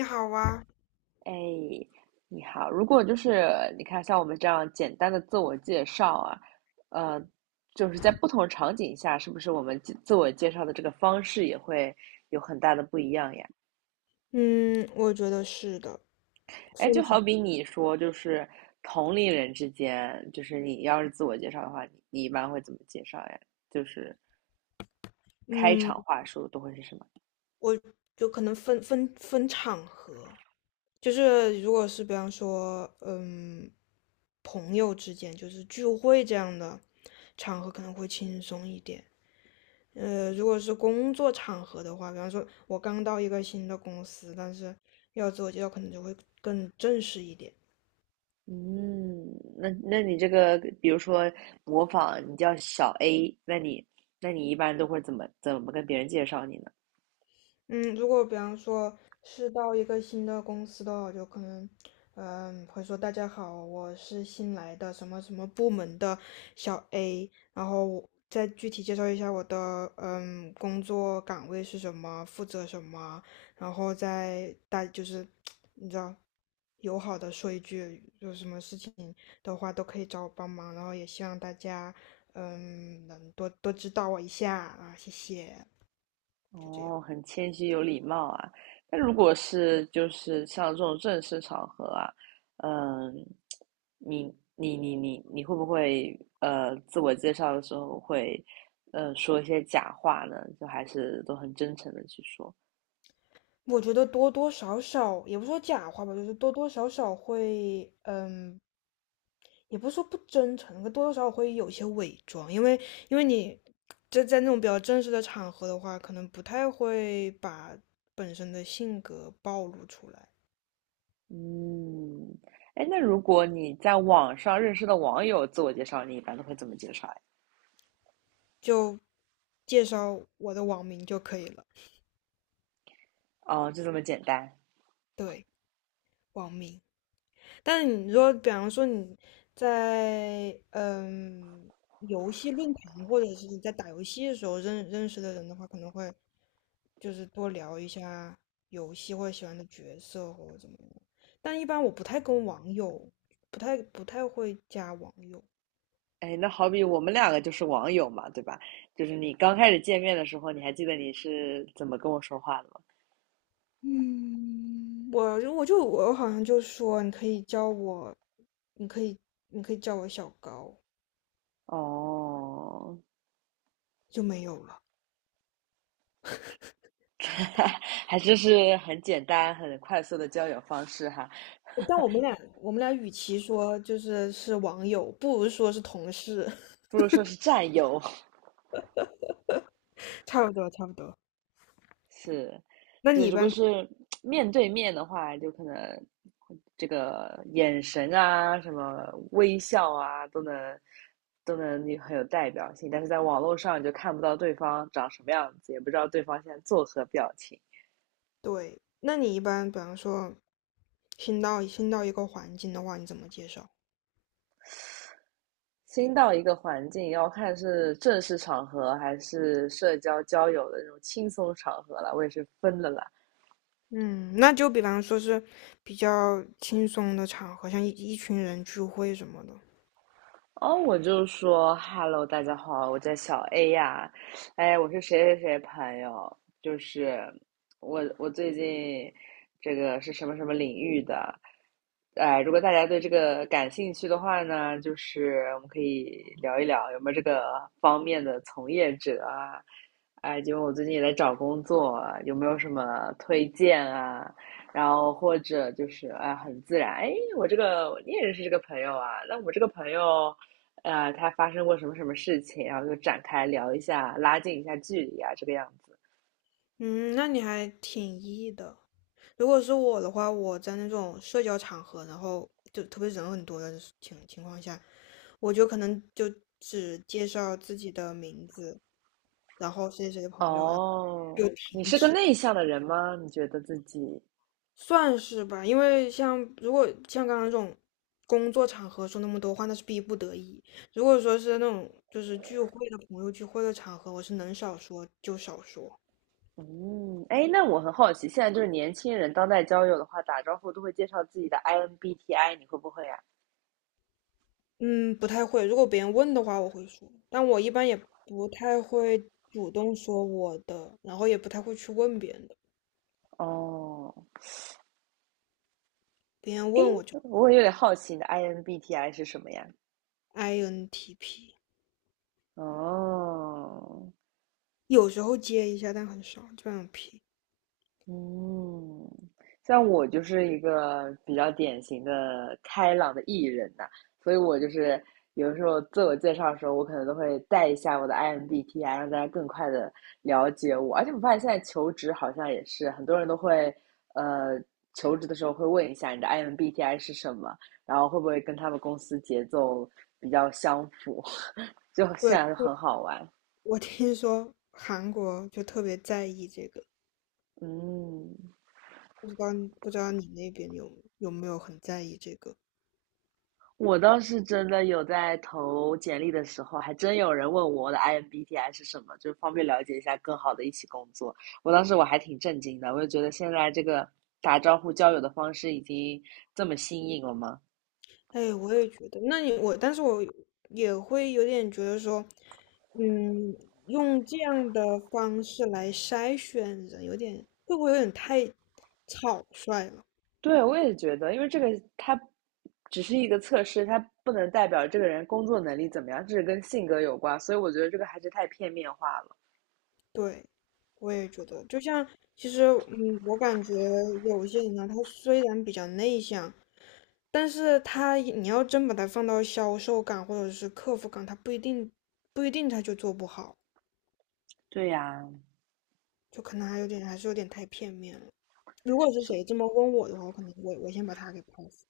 你好啊。哎，你好。如果就是你看，像我们这样简单的自我介绍啊，呃，就是在不同场景下，是不是我们自我介绍的这个方式也会有很大的不一样呀？嗯，我觉得是的。哎，分就情，好比你说，就是同龄人之间，就是你要是自我介绍的话，你一般会怎么介绍呀？就是开嗯，场话术都会是什么？我就可能分场合，就是如果是比方说，朋友之间就是聚会这样的场合可能会轻松一点。如果是工作场合的话，比方说我刚到一个新的公司，但是要自我介绍可能就会更正式一点。嗯，那你这个，比如说模仿，你叫小 A,那你一般都会怎么跟别人介绍你呢？嗯，如果比方说是到一个新的公司的话，我就可能，会说大家好，我是新来的什么什么部门的小 A，然后我再具体介绍一下我的工作岗位是什么，负责什么，然后再大就是 你知道，友好的说一句，有什么事情的话都可以找我帮忙，然后也希望大家能多多指导我一下啊，谢谢。哦，很谦虚有礼貌啊。那如果是就是像这种正式场合啊，嗯，你你会不会自我介绍的时候会说一些假话呢？就还是都很真诚的去说？我觉得多多少少，也不说假话吧，就是多多少少会，也不是说不真诚，可多多少少会有些伪装，因为因为你在那种比较正式的场合的话，可能不太会把本身的性格暴露出来，嗯，哎，那如果你在网上认识的网友自我介绍，你一般都会怎么介绍呀？就介绍我的网名就可以了。哦，就这么简单。对，网名。但是你说，比方说你在游戏论坛，或者是你在打游戏的时候认识的人的话，可能会就是多聊一下游戏或者喜欢的角色或者怎么样。但一般我不太跟网友，不太会加网友。哎，那好比我们两个就是网友嘛，对吧？就是你刚开始见面的时候，你还记得你是怎么跟我说话的吗？嗯，我好像就说你可以叫我，你可以你可以叫我小高，哦，就没有了。还真是很简单、很快速的交友方式哈，但我们俩，我们俩与其说就是是网友，不如说是同事，不如说是战友。差不多，差不多。是，那就你一如果般，是面对面的话，就可能这个眼神啊，什么微笑啊，都能很有代表性。但是在网络上，你就看不到对方长什么样子，也不知道对方现在作何表情。对，那你一般，比方说新到一个环境的话，你怎么介绍？新到一个环境，要看是正式场合还是社交交友的那种轻松场合了。我也是分了啦。嗯，那就比方说是比较轻松的场合，像一群人聚会什么的。哦，我就说 "Hello,大家好，我叫小 A 呀，哎，我是谁谁谁朋友，就是我最近这个是什么什么领域的，哎，如果大家对这个感兴趣的话呢，就是我们可以聊一聊有没有这个方面的从业者啊，哎，因为我最近也在找工作啊，有没有什么推荐啊？然后或者就是哎，很自然，哎，我这个你也认识这个朋友啊，那我这个朋友。他发生过什么什么事情，然后就展开聊一下，拉近一下距离啊，这个样子。嗯，那你还挺 E 的。如果是我的话，我在那种社交场合，然后就特别人很多的情况下，我就可能就只介绍自己的名字，然后谁谁谁的朋友，然后哦，就你停是个止，内向的人吗？你觉得自己？算是吧。因为像如果像刚刚这种工作场合说那么多话，那是逼不得已。如果说是那种就是聚会的朋友聚会的场合，我是能少说就少说。嗯，哎，那我很好奇，现在就是年轻人当代交友的话，打招呼都会介绍自己的 INBTI,你会不会呀、嗯，不太会。如果别人问的话，我会说，但我一般也不太会主动说我的，然后也不太会去问别人的。哦，别人哎，问我就 我有点好奇你的 INBTI 是什么呀？INTP。哦，有时候接一下，但很少，基本上皮。嗯，像我就是一个比较典型的开朗的艺人呐、所以我就是有的时候自我介绍的时候，我可能都会带一下我的 IMBTI,让大家更快的了解我。而且我发现现在求职好像也是很多人都会，呃，求职的时候会问一下你的 IMBTI 是什么，然后会不会跟他们公司节奏比较相符，就现在就对很好玩。我听说韩国就特别在意这个，嗯，不知道你那边有没有很在意这个？我倒是真的有在投简历的时候，还真有人问我的 IMBTI 是什么，就方便了解一下更好的一起工作。我当时我还挺震惊的，我就觉得现在这个打招呼交友的方式已经这么新颖了吗？哎，我也觉得，那你我，但是我也会有点觉得说，嗯，用这样的方式来筛选人，会不会有点太草率了？对，我也觉得，因为这个它只是一个测试，它不能代表这个人工作能力怎么样，这是跟性格有关，所以我觉得这个还是太片面化了。对，我也觉得，其实，嗯，我感觉有些人呢，他虽然比较内向，但是他你要真把他放到销售岗或者是客服岗，他不一定他就做不好，对呀，就可能还有点还是有点太片面了。如果是是 谁 这么问我的话，可能我先把他给抛死。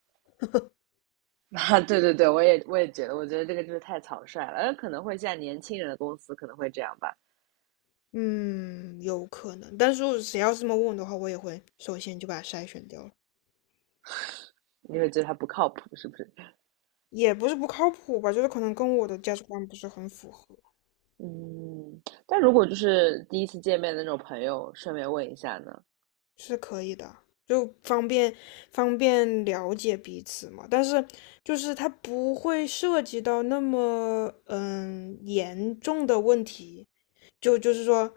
啊，对对对，我也觉得，我觉得这个就是太草率了，可能会像年轻人的公司可能会这样吧。嗯，有可能，但是如果谁要是这么问我的话，我也会首先就把他筛选掉了。你会觉得他不靠谱，是不是？也不是不靠谱吧，就是可能跟我的价值观不是很符合。嗯，但如果就是第一次见面的那种朋友，顺便问一下呢？是可以的，就方便了解彼此嘛。但是就是它不会涉及到那么严重的问题，就是说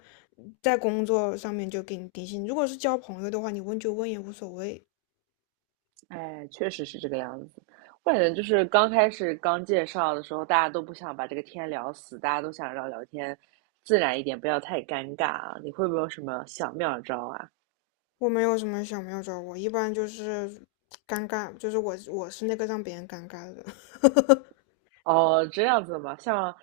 在工作上面就给你定性。如果是交朋友的话，你问就问也无所谓。哎，确实是这个样子。我感觉就是刚开始刚介绍的时候，大家都不想把这个天聊死，大家都想让聊天自然一点，不要太尴尬啊。你会不会有什么小妙招啊？我没有什么小妙招，我一般就是尴尬，就是我是那个让别人尴尬的人。哦，这样子嘛，像，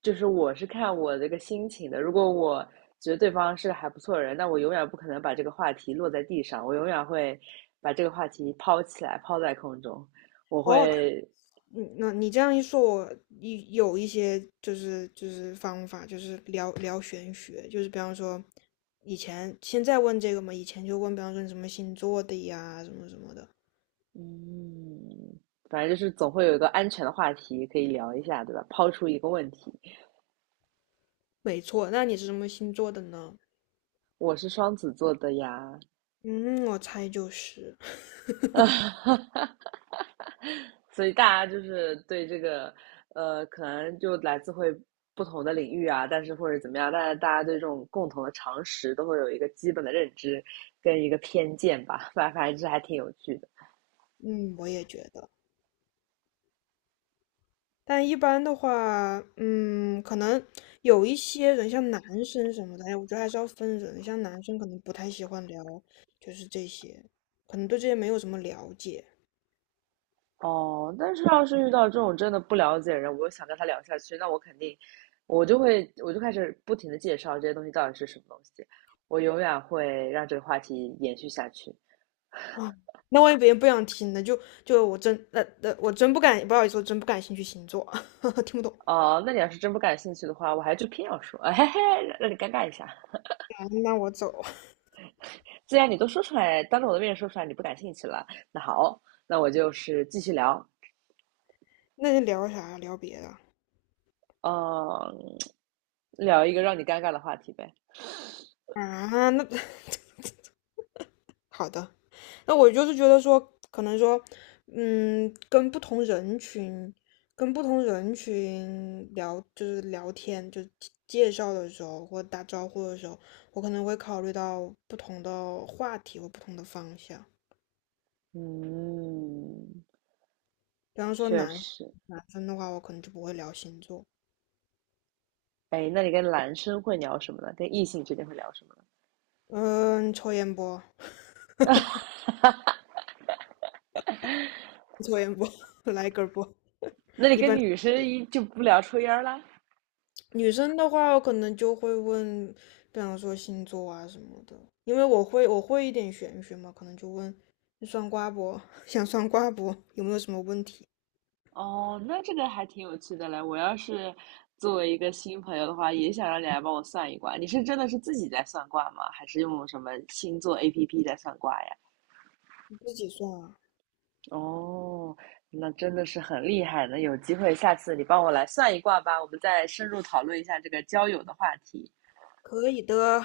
就是我是看我这个心情的。如果我觉得对方是个还不错的人，那我永远不可能把这个话题落在地上，我永远会把这个话题抛起来，抛在空中。我哦，会，嗯，那你这样一说，有一些就是就是方法，就是聊聊玄学，就是比方说以前现在问这个嘛，以前就问，比方说你什么星座的呀，什么什么的。嗯，反正就是总会有一个安全的话题可以聊一下，对吧？抛出一个问题，没错，那你是什么星座的呢？我是双子座的呀，嗯，我猜就是，啊，所以大家就是对这个，可能就来自会不同的领域啊，但是或者怎么样，但是大家对这种共同的常识都会有一个基本的认知跟一个偏见吧，反正这还挺有趣的。嗯，我也觉得。但一般的话，可能有一些人，像男生什么的，哎，我觉得还是要分人。像男生可能不太喜欢聊，就是这些，可能对这些没有什么了解。哦，但是要是遇到这种真的不了解的人，我又想跟他聊下去，那我肯定，我就开始不停的介绍这些东西到底是什么东西，我永远会让这个话题延续下去。啊，那万一别人不想听呢？就那我真不敢，不好意思，我真不感兴趣星座，听不懂。哦，那你要是真不感兴趣的话，我还就偏要说，嘿嘿，让你尴尬一下。啊那我走，既然你都说出来，当着我的面说出来你不感兴趣了，那好，那我就是继续聊，那就聊别的嗯，聊一个让你尴尬的话题呗。啊？那 好的，那我就是觉得说，可能说，跟不同人群，跟不同人群聊，就是聊天，就是介绍的时候或打招呼的时候，我可能会考虑到不同的话题或不同的方向。嗯，比方说确实。男生的话，我可能就不会聊星座。哎，那你跟男生会聊什么呢？跟异性之间会聊什么嗯，抽烟不？呢？抽烟不？来根儿不？那你一跟般女生一就不聊抽烟了？女生的话，可能就会问，比方说星座啊什么的，因为我会一点玄学嘛，可能就问你算卦不？想算卦不？有没有什么问题？哦，那这个还挺有趣的嘞。我要是作为一个新朋友的话，也想让你来帮我算一卦。你是真的是自己在算卦吗？还是用什么星座 APP 在算卦呀？你自己算啊，哦，那真的是很厉害呢。有机会下次你帮我来算一卦吧，我们再深入讨论一下这个交友的话题。可以的。